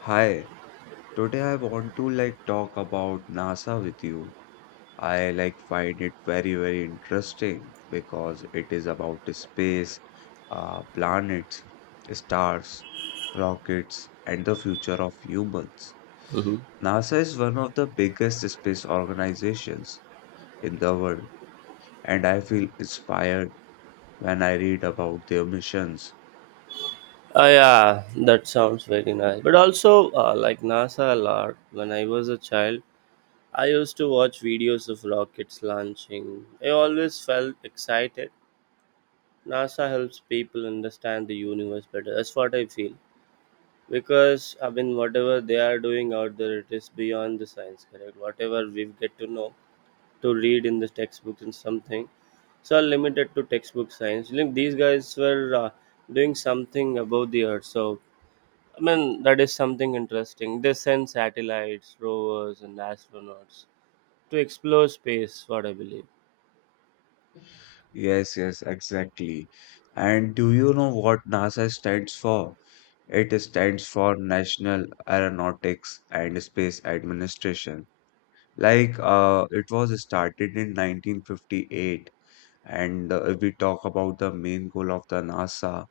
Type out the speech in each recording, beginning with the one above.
Hi, today I want to like talk about NASA with you. I like find it very, very interesting because it is about the space, planets, stars, rockets, and the future of humans. Mm-hmm. NASA is one of the biggest space organizations in the world, and I feel inspired when I read about their missions. Oh, yeah, that sounds very nice. But also, like NASA a lot. When I was a child, I used to watch videos of rockets launching. I always felt excited. NASA helps people understand the universe better. That's what I feel. Because, I mean, whatever they are doing out there, it is beyond the science, correct? Whatever we get to know, to read in the textbooks and something, so are limited to textbook science. Like, these guys were doing something about the earth. So, I mean, that is something interesting. They send satellites, rovers, and astronauts to explore space, what I believe. Yes, yes, exactly. And do you know what NASA stands for? It stands for National Aeronautics and Space Administration. Like it was started in 1958, and if we talk about the main goal of the NASA,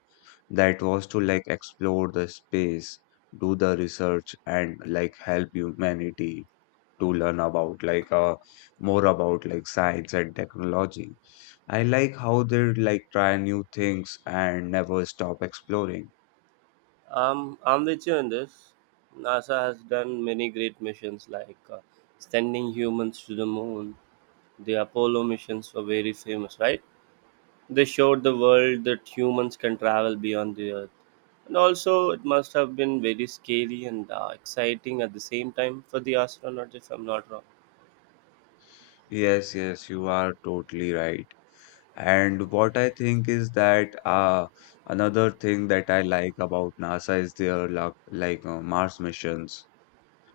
that was to like explore the space, do the research, and like help humanity to learn about like more about like science and technology. I like how they like try new things and never stop exploring. I'm with you in this. NASA has done many great missions like sending humans to the moon. The Apollo missions were very famous, right? They showed the world that humans can travel beyond the Earth. And also, it must have been very scary and exciting at the same time for the astronauts, if I'm not wrong. Yes, yes, you are totally right. And what I think is that another thing that I like about NASA is their like, Mars missions.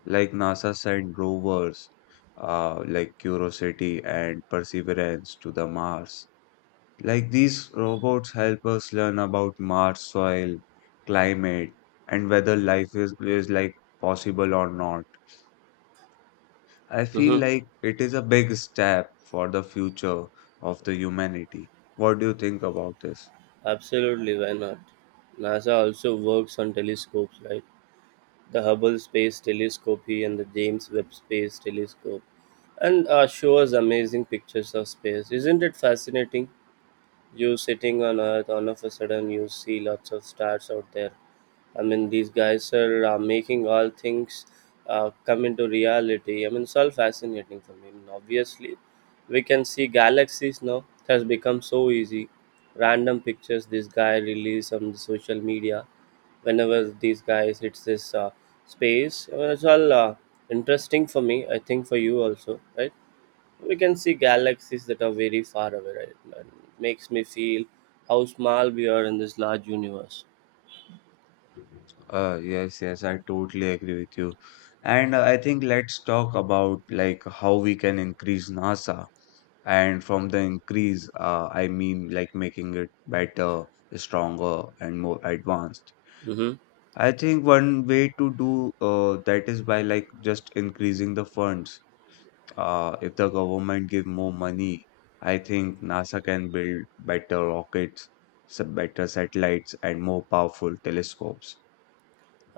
Like NASA sent rovers like Curiosity and Perseverance to the Mars. Like these robots help us learn about Mars soil, climate, and whether life is like possible or not. I feel Hmm. like it is a big step for the future of the humanity. What do you think about this? Absolutely, why not? NASA also works on telescopes, right? The Hubble Space Telescope here and the James Webb Space Telescope, and show us amazing pictures of space. Isn't it fascinating? You sitting on Earth, all of a sudden you see lots of stars out there. I mean, these guys are making all things come into reality. I mean, it's all fascinating for me. I mean, obviously, we can see galaxies now. It has become so easy. Random pictures this guy released on the social media. Whenever these guys hits this space, I mean, it's all interesting for me. I think for you also, right? We can see galaxies that are very far away, right? And it makes me feel how small we are in this large universe. Yes, yes, I totally agree with you. And I think let's talk about like how we can increase NASA. And from the increase, I mean like making it better, stronger, and more advanced. Mm-hmm. I think one way to do that is by like just increasing the funds. If the government give more money, I think NASA can build better rockets, some better satellites, and more powerful telescopes.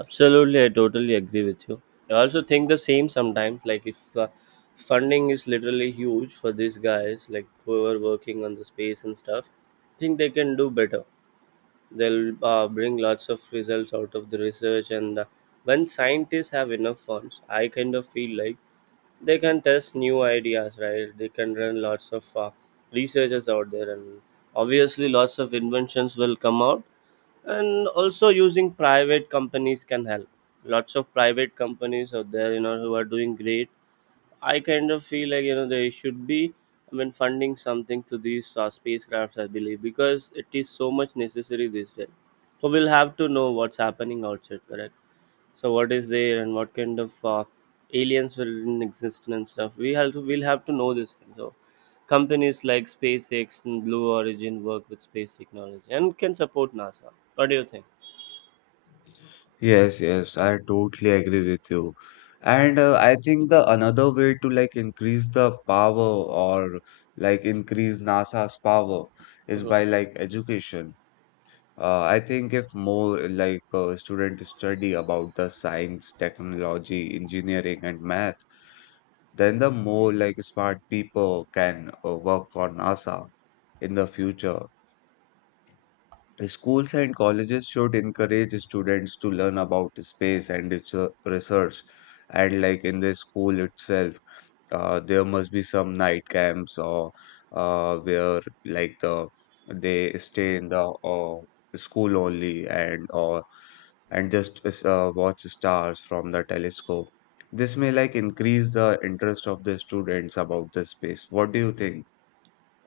Absolutely, I totally agree with you. I also think the same sometimes. Like if funding is literally huge for these guys, like who are working on the space and stuff, I think they can do better they'll bring lots of results out of the research and when scientists have enough funds, I kind of feel like they can test new ideas, right? They can run lots of researchers out there, and obviously lots of inventions will come out, and also using private companies can help. Lots of private companies out there, you know, who are doing great. I kind of feel like, you know, they should be. I mean, funding something to these spacecrafts, I believe, because it is so much necessary these days. So we'll have to know what's happening outside, correct? So what is there and what kind of aliens were in existence and stuff. We'll have to know this thing. So companies like SpaceX and Blue Origin work with space technology and can support NASA. What do you think? Yes, yes, I totally agree with you. And I think the another way to like increase the power or like increase NASA's power is by like education. I think if more like students study about the science, technology, engineering, and math, then the more like smart people can work for NASA in the future. Schools and colleges should encourage students to learn about space and its research. And like in the school itself, there must be some night camps or where like the they stay in the school only and or and just watch stars from the telescope. This may like increase the interest of the students about the space. What do you think?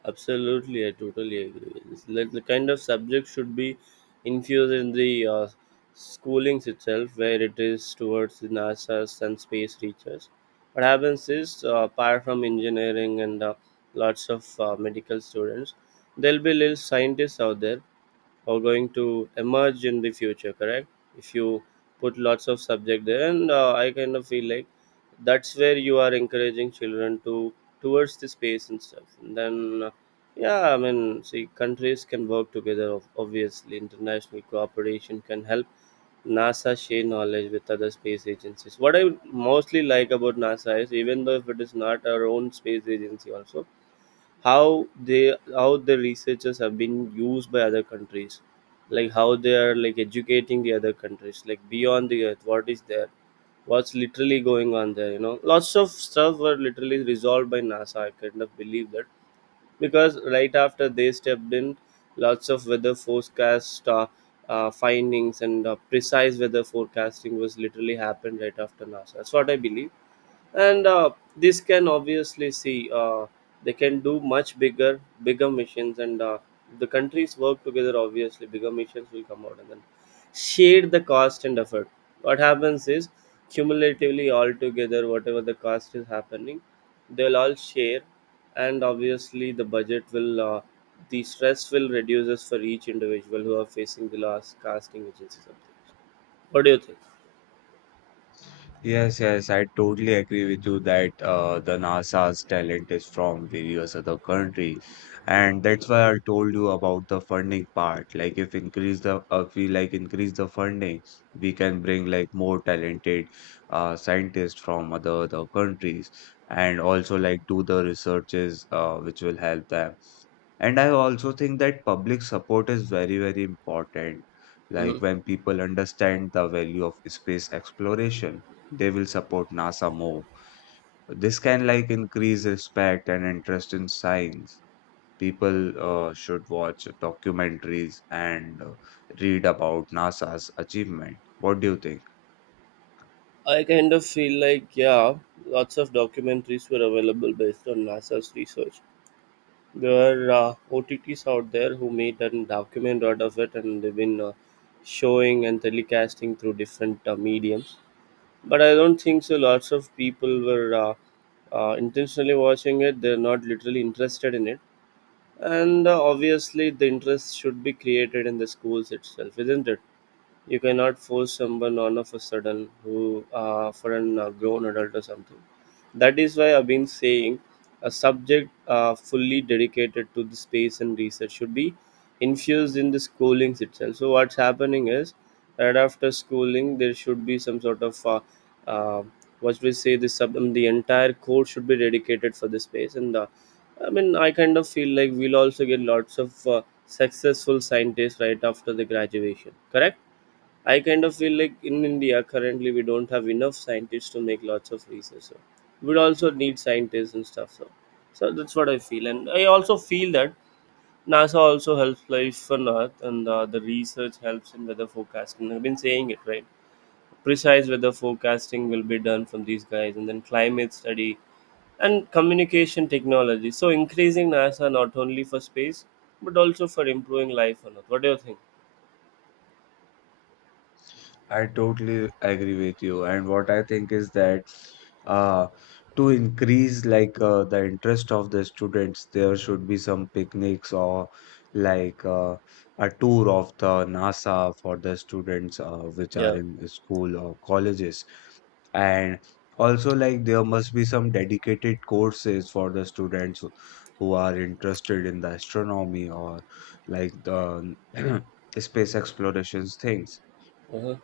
Absolutely, I totally agree with this. Like the kind of subject should be infused in the schoolings itself, where it is towards the NASA's and space research. What happens is, apart from engineering and lots of medical students, there'll be little scientists out there are going to emerge in the future, correct? If you put lots of subject there and I kind of feel like that's where you are encouraging children to towards the space and stuff, and then yeah, I mean, see countries can work together, obviously international cooperation can help NASA share knowledge with other space agencies. What I mostly like about NASA is even though if it is not our own space agency also, how the researchers have been used by other countries, like how they are like educating the other countries, like beyond the earth what is there, what's literally going on there. You know, lots of stuff were literally resolved by NASA, I kind of believe that, because right after they stepped in, lots of weather forecast findings and precise weather forecasting was literally happened right after NASA. That's what I believe, and this can obviously see they can do much bigger, bigger missions, and the countries work together. Obviously, bigger missions will come out, and then share the cost and effort. What happens is cumulatively all together whatever the cost is happening, they'll all share, and obviously the budget will the stress will reduces for each individual who are facing the last casting agency something. What do you think? Yes, yes, I totally agree with you that the NASA's talent is from various other country, and that's why I told you about the funding part. Like, if increase the we like increase the funding, we can bring like more talented scientists from other countries, and also like do the researches which will help them. And I also think that public support is very, very important. Hmm. Like when people understand the value of space exploration, they will support NASA more. This can like increase respect and interest in science. People should watch documentaries and read about NASA's achievement. What do you think? I kind of feel like, yeah, lots of documentaries were available based on NASA's research. There are OTTs out there who made a document out of it, and they've been showing and telecasting through different mediums. But I don't think so. Lots of people were intentionally watching it, they're not literally interested in it. And obviously, the interest should be created in the schools itself, isn't it? You cannot force someone on of a sudden who for an grown adult or something. That is why I've been saying a subject fully dedicated to the space and research should be infused in the schoolings itself. So what's happening is right after schooling there should be some sort of uh, what we say the entire course should be dedicated for the space and I mean I kind of feel like we'll also get lots of successful scientists right after the graduation. Correct? I kind of feel like in India currently we don't have enough scientists to make lots of research. So we'd also need scientists and stuff. So that's what I feel, and I also feel that NASA also helps life on Earth, and the research helps in weather forecasting. I've been saying it, right? Precise weather forecasting will be done from these guys, and then climate study and communication technology. So increasing NASA not only for space but also for improving life on Earth. What do you think? I totally agree with you. And what I think is that uh, to increase like the interest of the students, there should be some picnics or like uh, a tour of the NASA for the students which are Yeah. in school or colleges. And also like there must be some dedicated courses for the students who are interested in the astronomy or like the space explorations things. Uh-huh.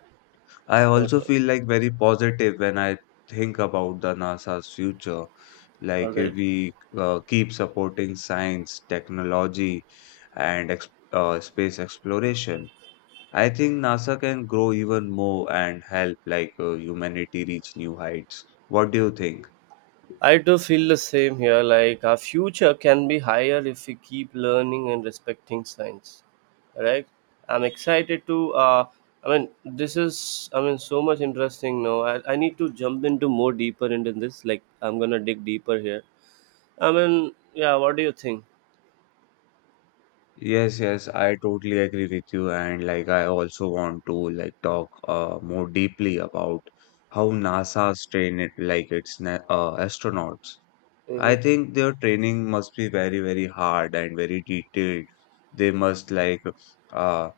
I also Okay. feel like very positive when I think about the NASA's future. All Like if right. we keep supporting science technology and space exploration, I think NASA can grow even more and help like humanity reach new heights. What do you think? I do feel the same here. Like our future can be higher if we keep learning and respecting science. Right? I'm excited to. I mean, this is. I mean, so much interesting. Now I need to jump into more deeper into this. Like I'm gonna dig deeper here. I mean, yeah. What do you think? Yes, yes, I totally agree with you. And like, I also want to like talk more deeply about how NASA's train it, like its na astronauts. I Hmm. think their training must be very, very hard and very detailed. They must like uh,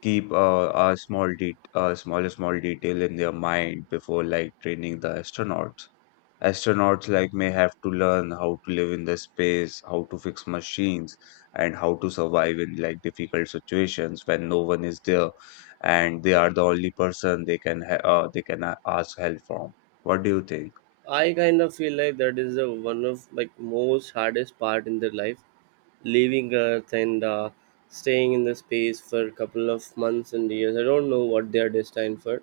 keep a small detail in their mind before like training the astronauts. Astronauts like may have to learn how to live in the space, how to fix machines, and how to survive in like difficult situations when no one is there, and they are the only person they can they can ask help from. What do you think? I kind of feel like that is the one of like most hardest part in their life, leaving Earth and staying in the space for a couple of months and years. I don't know what they are destined for,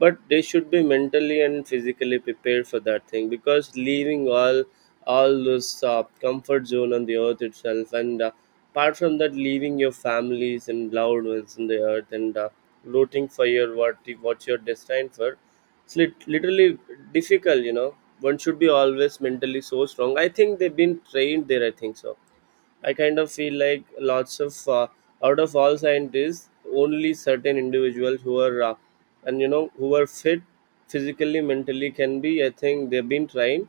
but they should be mentally and physically prepared for that thing because leaving all this comfort zone on the earth itself, and apart from that, leaving your families and loved ones on the earth and rooting for your what you're destined for, it's literally difficult, you know. One should be always mentally so strong. I think they've been trained there, I think so. I kind of feel like lots of out of all scientists, only certain individuals who are and you know who are fit physically, mentally can be. I think they've been trained,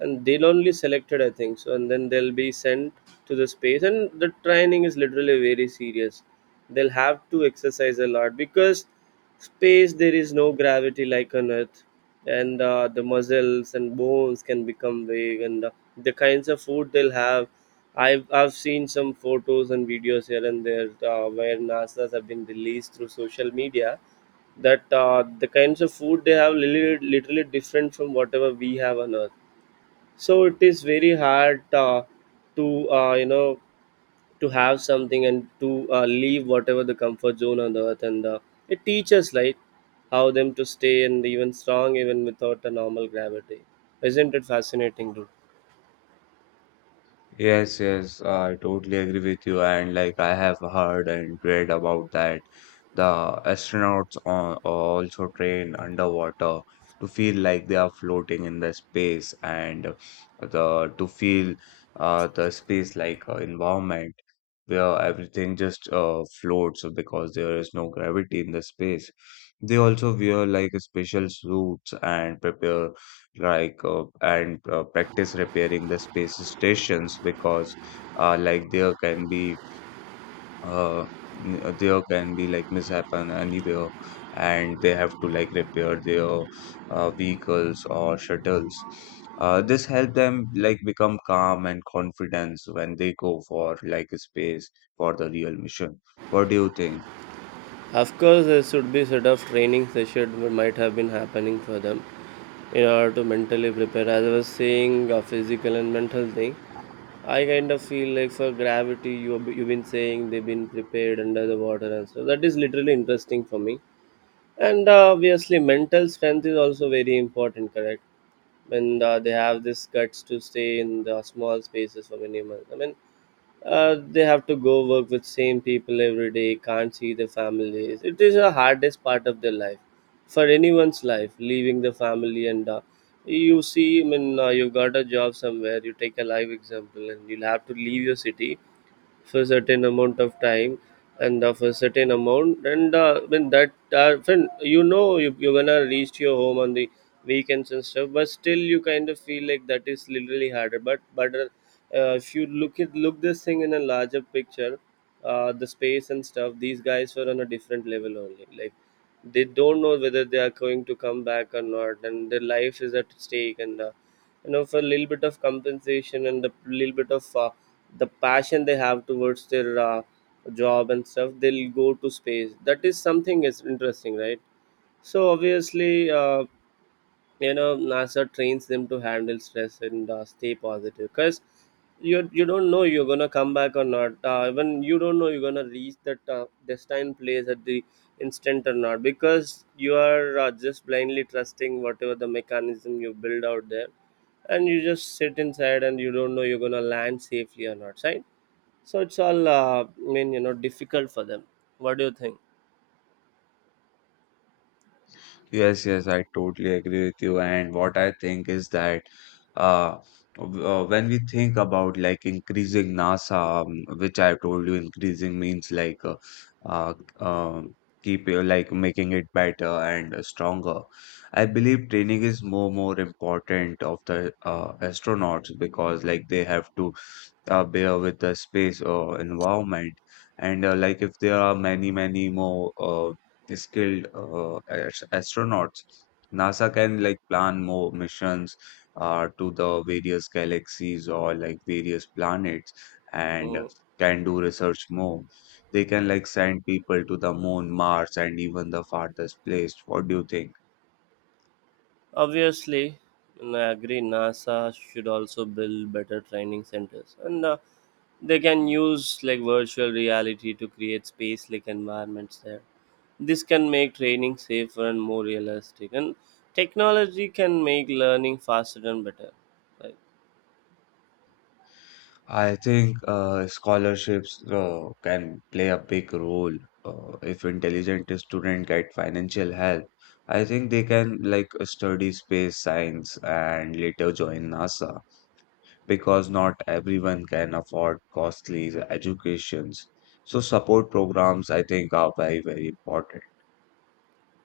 and they'll only selected. I think so, and then they'll be sent to the space, and the training is literally very serious. They'll have to exercise a lot because space there is no gravity like on earth, and the muscles and bones can become big, and the kinds of food they'll have. I've seen some photos and videos here and there where NASA's have been released through social media. That the kinds of food they have literally, literally different from whatever we have on earth. So it is very hard to you know, to have something and to leave whatever the comfort zone on the earth, and it teaches like how them to stay and even strong even without a normal gravity. Isn't it fascinating, dude? Yes, yes, I totally agree with you. And like I have heard and read about that, the astronauts on, also train underwater to feel like they are floating in the space and the to feel the space like environment where everything just floats because there is no gravity in the space. They also wear like special suits and prepare like and practice repairing the space stations because like there can be uh, there can be like mishappen anywhere and they have to like repair their vehicles or shuttles. This help them like become calm and confidence when they go for like space for the real mission. What do you think? Of course there should be sort of training session that might have been happening for them in order to mentally prepare, as I was saying, a physical and mental thing. I kind of feel like for gravity you've been saying they've been prepared under the water, and so that is literally interesting for me. And obviously mental strength is also very important, correct? When they have this guts to stay in the small spaces for many months, I mean, they have to go work with same people every day, can't see their families. It is the hardest part of their life, for anyone's life, leaving the family and you see, I mean, you got a job somewhere, you take a live example, and you'll have to leave your city for a certain amount of time, and of a certain amount, and when that when you know you're gonna reach your home on the weekends and stuff, but still you kind of feel like that is literally harder, but if you look at look this thing in a larger picture. The space and stuff, these guys were on a different level only. Like, they don't know whether they are going to come back or not, and their life is at stake. And for a little bit of compensation and a little bit of the passion they have towards their job and stuff, they'll go to space. That is something is interesting, right? So obviously uh, you know NASA trains them to handle stress and stay positive, because you don't know you're gonna come back or not. Even you don't know you're gonna reach that destined place at the instant or not, because you are just blindly trusting whatever the mechanism you build out there, and you just sit inside and you don't know you're gonna land safely or not, right? So it's all difficult for them. What do you think? Yes, yes, I totally agree with you. And what I think is that uh, when we think about like increasing NASA, which I told you, increasing means like uh, um keep like making it better and stronger. I Mhm. believe training is more important of the astronauts because like they have to bear with the space or environment. And like if there are many, many more skilled astronauts, NASA can like plan more missions to the various galaxies or like various planets and Mm, can do research more. They can like send people to the moon, Mars, and even the farthest place. What do you think? obviously, and I agree, NASA should also build better training centers, and they can use like virtual reality to create space like environments there. This can make training safer and more realistic, and technology can make learning faster and better, right? I think scholarships can play a big role if intelligent student get financial help. I think they can like study space science and later join NASA because not everyone can afford costly educations. So support programs I think are very, very important.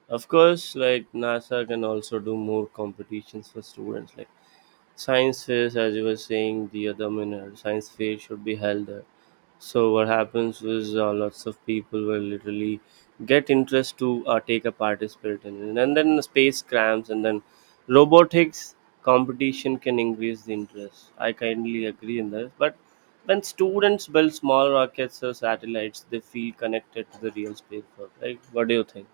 Of course, like NASA can also do more competitions for students, like science fairs, as you were saying the other minute. Science fair should be held there. So what happens is, lots of people will literally get interest to take a participate in it, and then the space crams, and then robotics competition can increase the interest. I kindly agree in this, but when students build small rockets or satellites, they feel connected to the real space world. Right? What do you think?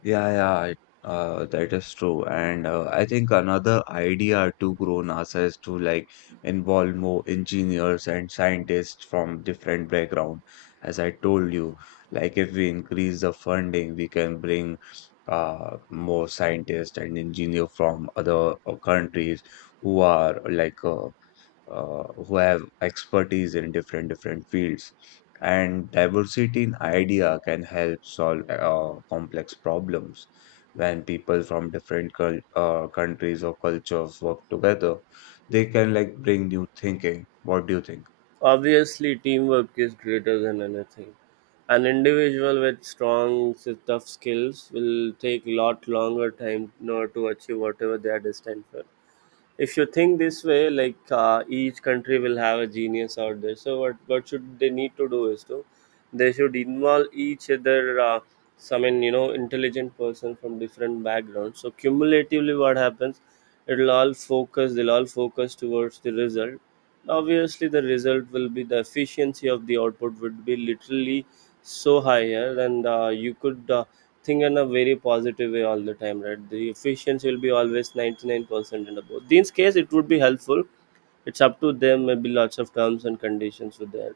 Yeah, yeah, that is true. And I think another idea to grow NASA is to like involve more engineers and scientists from different background. As I told you, like if we increase the funding, we can bring more scientists and engineer from other countries who are like who have expertise in different fields, and diversity in idea can help solve complex problems. When people from different countries or cultures work together, they can like bring new thinking. What do you think? Obviously, teamwork is greater than anything. An individual with tough skills will take a lot longer time in order to achieve whatever they are destined for. If you think this way, like, each country will have a genius out there. So what should they need to do is to, they should involve each other, some in you know intelligent person from different backgrounds. So cumulatively, what happens, it'll all focus they'll all focus towards the result. Obviously, the result will be, the efficiency of the output would be literally so higher, and you could think in a very positive way all the time, right? The efficiency will be always 99% and above. In this case, it would be helpful. It's up to them, maybe lots of terms and conditions with that.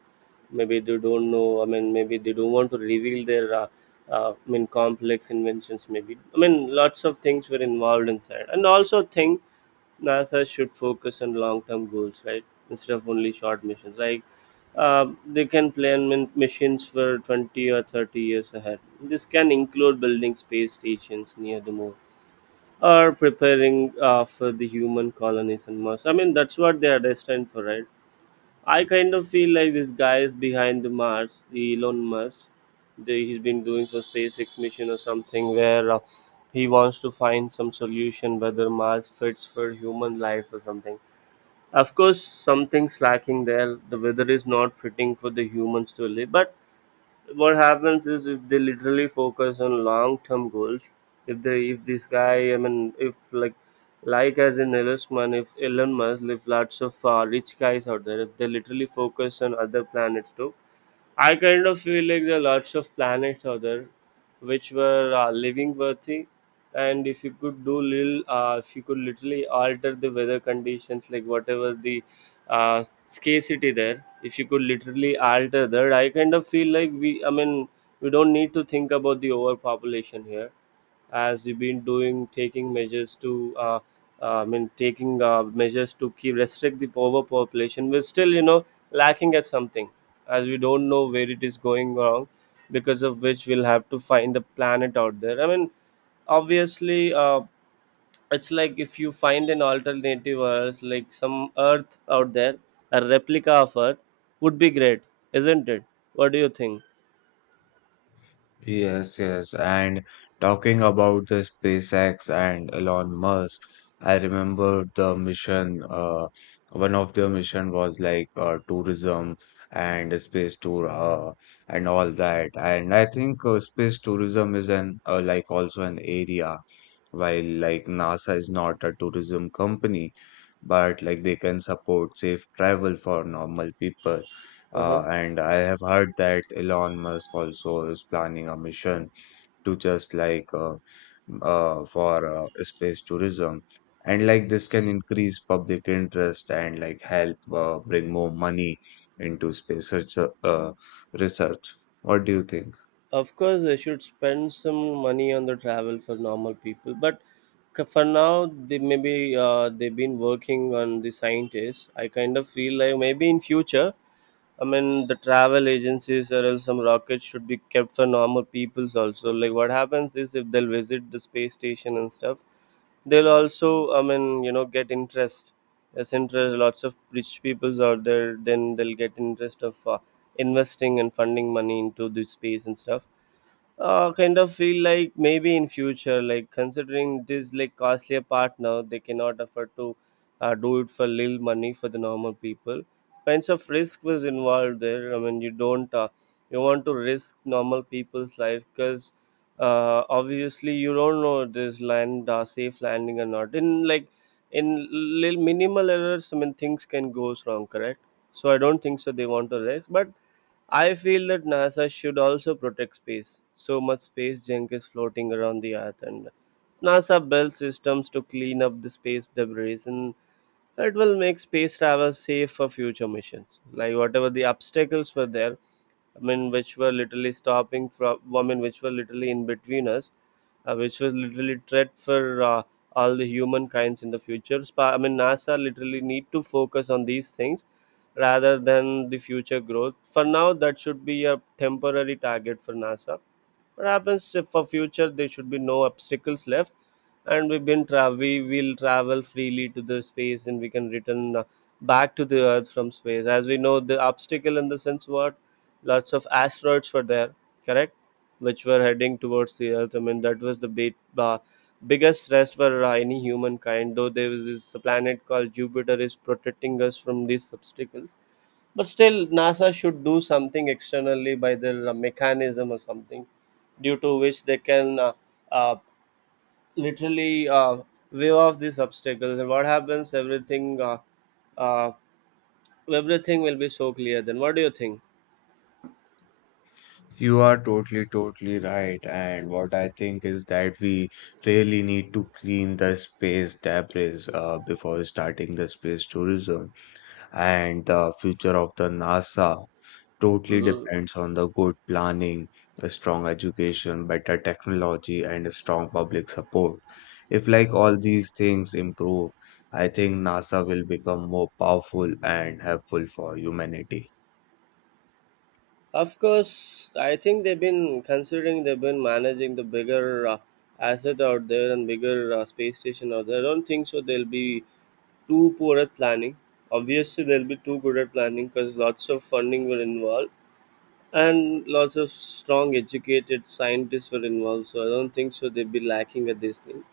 Maybe they don't know, I mean, maybe they don't want to reveal their I mean complex inventions. Maybe, I mean, lots of things were involved inside. And also think, NASA should focus on long-term goals, right? Instead of only short missions. Like, they can missions for 20 or 30 years ahead. This can include building space stations near the moon, or preparing for the human colonies on Mars. I mean, that's what they are destined for, right? I kind of feel like this guy is behind the Mars, the Elon Musk. He's been doing some SpaceX mission or something, where he wants to find some solution whether Mars fits for human life or something. Of course, something's lacking there. The weather is not fitting for the humans to live, but what happens is, if they literally focus on long term goals, if this guy, I mean, if like, like as in Elon Musk, if lots of rich guys out there, if they literally focus on other planets too, I kind of feel like there are lots of planets out there which were living worthy. And if you could do little, if you could literally alter the weather conditions, like whatever the uh, scarcity there, if you could literally alter that, I kind of feel like I mean, we don't need to think about the overpopulation here. As we have been doing, taking measures to I mean taking measures to keep restrict the overpopulation, we're still, you know, lacking at something, as we don't know where it is going wrong, because of which we'll have to find the planet out there. I mean, obviously, it's like if you find an alternative earth, like some earth out there, a replica of earth, would be great, isn't it? What do you think? Yes, yes. And talking about the SpaceX and Elon Musk, I remember the mission. One of their mission was like tourism and a space tour and all that. And I think space tourism is an like also an area. While like NASA is not a tourism company, but like they can support safe travel for normal people. Uh-huh. And I have heard that Elon Musk also is planning a mission to just like for space tourism. And like this can increase public interest and like help bring more money into space research, research. What do you think? Of course they should spend some money on the travel for normal people, but for now, they maybe, they've been working on the scientists. I kind of feel like maybe in future, I mean, the travel agencies or else some rockets should be kept for normal peoples also. Like, what happens is if they'll visit the space station and stuff, they'll also, I mean, you know, get interest. There's interest, lots of rich peoples out there, then they'll get interest of investing and funding money into the space and stuff. Kind of feel like maybe in future, like considering this like costlier part now, they cannot afford to do it for little money for the normal people. Kinds of risk was involved there. I mean, you don't you want to risk normal people's life, because obviously you don't know this land, safe landing or not. In like, in little minimal errors, I mean things can goes wrong. Correct. So I don't think so. They want to risk, but I feel that NASA should also protect space. So much space junk is floating around the Earth, and NASA built systems to clean up the space debris. And it will make space travel safe for future missions. Like whatever the obstacles were there, I mean, which were literally stopping from, I mean, which were literally in between us, which was literally threat for all the humankinds in the future. I mean, NASA literally need to focus on these things rather than the future growth. For now, that should be a temporary target for NASA. What happens, if for future there should be no obstacles left, and we will travel freely to the space, and we can return back to the earth from space. As we know, the obstacle in the sense, what, lots of asteroids were there, correct, which were heading towards the earth. I mean, that was the biggest threat for any humankind. Though there was this planet called Jupiter is protecting us from these obstacles, but still NASA should do something externally by their mechanism or something, due to which they can uh, literally wave off these obstacles. And what happens? Uh, Everything will be so clear. Then, what do you think? You are totally, totally right. And what I think is that we really need to clean the space debris before starting the space tourism, and the future of the NASA totally Hmm. depends on the good planning, a strong education, better technology, and a strong public support. If like all these things improve, I think NASA will become more powerful and helpful for humanity. Of course, I think they've been considering, they've been managing the bigger asset out there, and bigger space station out there. I don't think so. They'll be too poor at planning. Obviously, they'll be too good at planning, because lots of funding will involve, and lots of strong educated scientists were involved. So I don't think so they'd be lacking at this thing.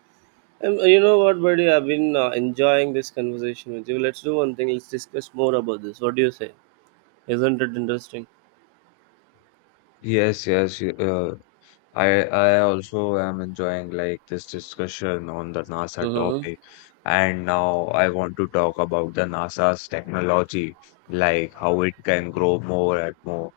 And you know what buddy, I've been enjoying this conversation with you. Let's do one thing, let's discuss more about this. What do you say? Isn't it interesting? Yes, yes, I also am enjoying like this discussion on the NASA Hmm. topic. And now I want to talk about the NASA's technology, like how it can grow more and more.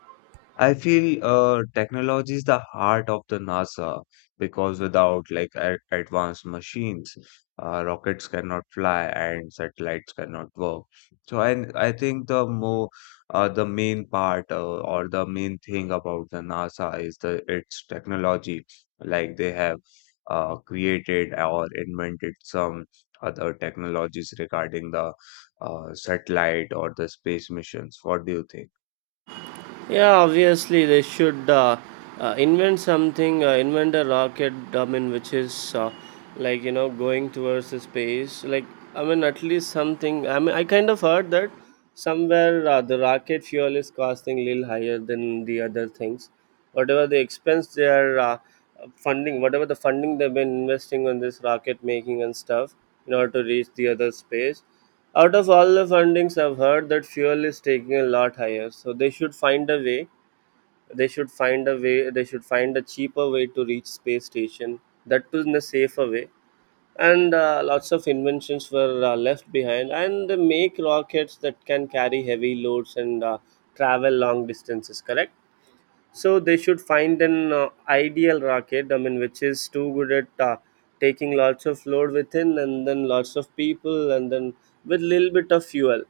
I feel technology is the heart of the NASA because without like advanced machines, rockets cannot fly and satellites cannot work. So I think the more the main part or the main thing about the NASA is the its technology. Like they have created or invented some other technologies regarding the satellite or the space missions. What do you think? Yeah, obviously they should invent something, invent a rocket. I mean, which is like, you know, going towards the space. Like, I mean, at least something. I mean, I kind of heard that somewhere, the rocket fuel is costing a little higher than the other things. Whatever the expense they are funding, whatever the funding they've been investing on this rocket making and stuff in order to reach the other space. Out of all the fundings, I've heard that fuel is taking a lot higher. So they should find a way. They should find a way. They should find a cheaper way to reach space station. That too in a safer way. And lots of inventions were left behind. And they make rockets that can carry heavy loads, and travel long distances. Correct. So they should find an ideal rocket, I mean, which is too good at taking lots of load within, and then lots of people, and then with little bit of fuel.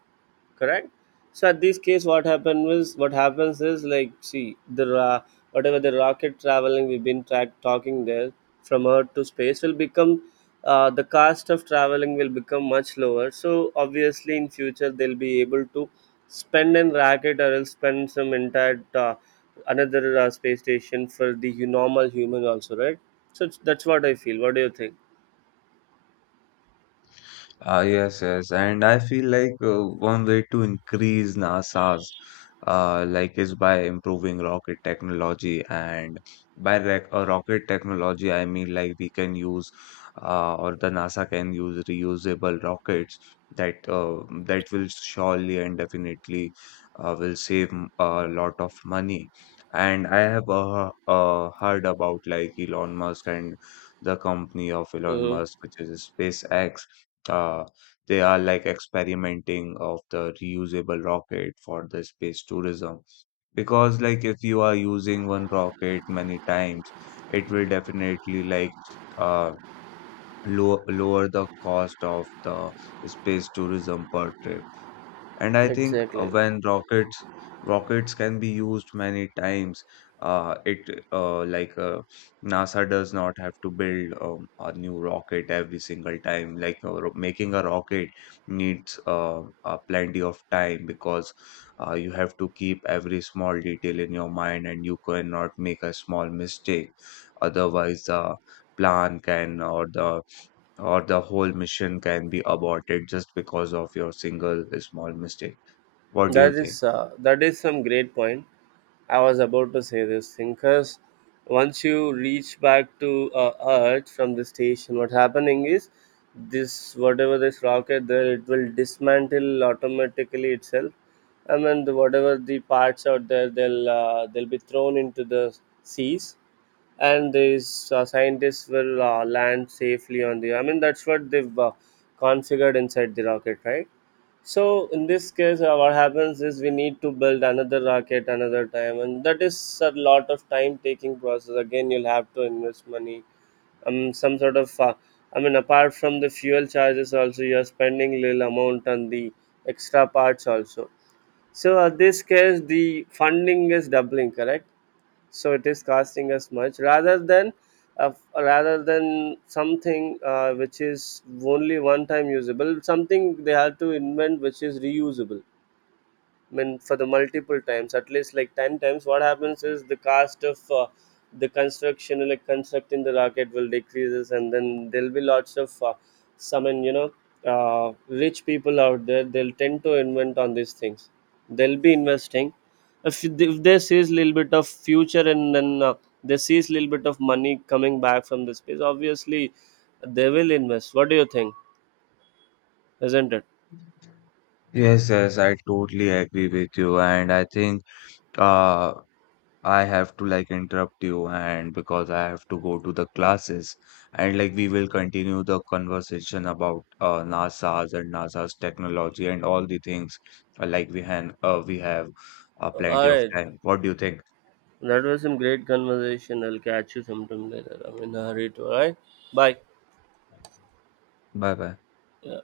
Correct. So at this case, what happened was what happens is, like, see the whatever the rocket traveling talking there, from earth to space will become, the cost of traveling will become much lower. So obviously in future they'll be able to spend in rocket, or else spend some entire another space station for the normal human also, right? That's what I feel. What do you think? Yes, yes, and I feel like one way to increase NASA's like is by improving rocket technology, and by rocket technology, I mean like we can use or the NASA can use reusable rockets that that will surely and definitely will save a lot of money. And I have heard about like Elon Musk and the company of Elon Hmm. Musk, which is SpaceX. uh, they are like experimenting of the reusable rocket for the space tourism because like if you are using one rocket many times, it will definitely like uh, lower the cost of the space tourism per trip. And I think Exactly. when rockets can be used many times, it like NASA does not have to build a new rocket every single time. Like making a rocket needs plenty of time because you have to keep every small detail in your mind and you cannot make a small mistake. Otherwise, the plan can or the whole mission can be aborted just because of your single small mistake. What do you think? That is some great point. I was about to say this thing, because once you reach back to Earth from the station, what happening is, this whatever this rocket there, it will dismantle automatically itself. I mean whatever the parts out there, they'll be thrown into the seas, and these scientists will land safely on the. I mean, that's what they've configured inside the rocket, right? So in this case, what happens is, we need to build another rocket another time, and that is a lot of time-taking process. Again, you'll have to invest money. Some sort of, I mean, apart from the fuel charges, also you're spending little amount on the extra parts also. So in this case, the funding is doubling, correct? So it is costing us much rather than, rather than something, which is only one time usable. Something they have to invent which is reusable. I mean, for the multiple times, at least like 10 times, what happens is the cost of the construction, like constructing the rocket will decreases, and then there'll be lots of, some, and you know, rich people out there, they'll tend to invent on these things. They'll be investing. If they sees little bit of future, and then they sees little bit of money coming back from the space, obviously they will invest. What do you think? Isn't it? Yes, yes, I totally agree with you, and I think uh I have to like interrupt you and because I have to go to the classes, and like we will continue the conversation about NASA's and NASA's technology and all the things. Like we have All plenty of right. time. What do you think? That was some great conversation. I'll catch you sometime later. I'm in a hurry to, alright? Bye. Bye bye. Yeah.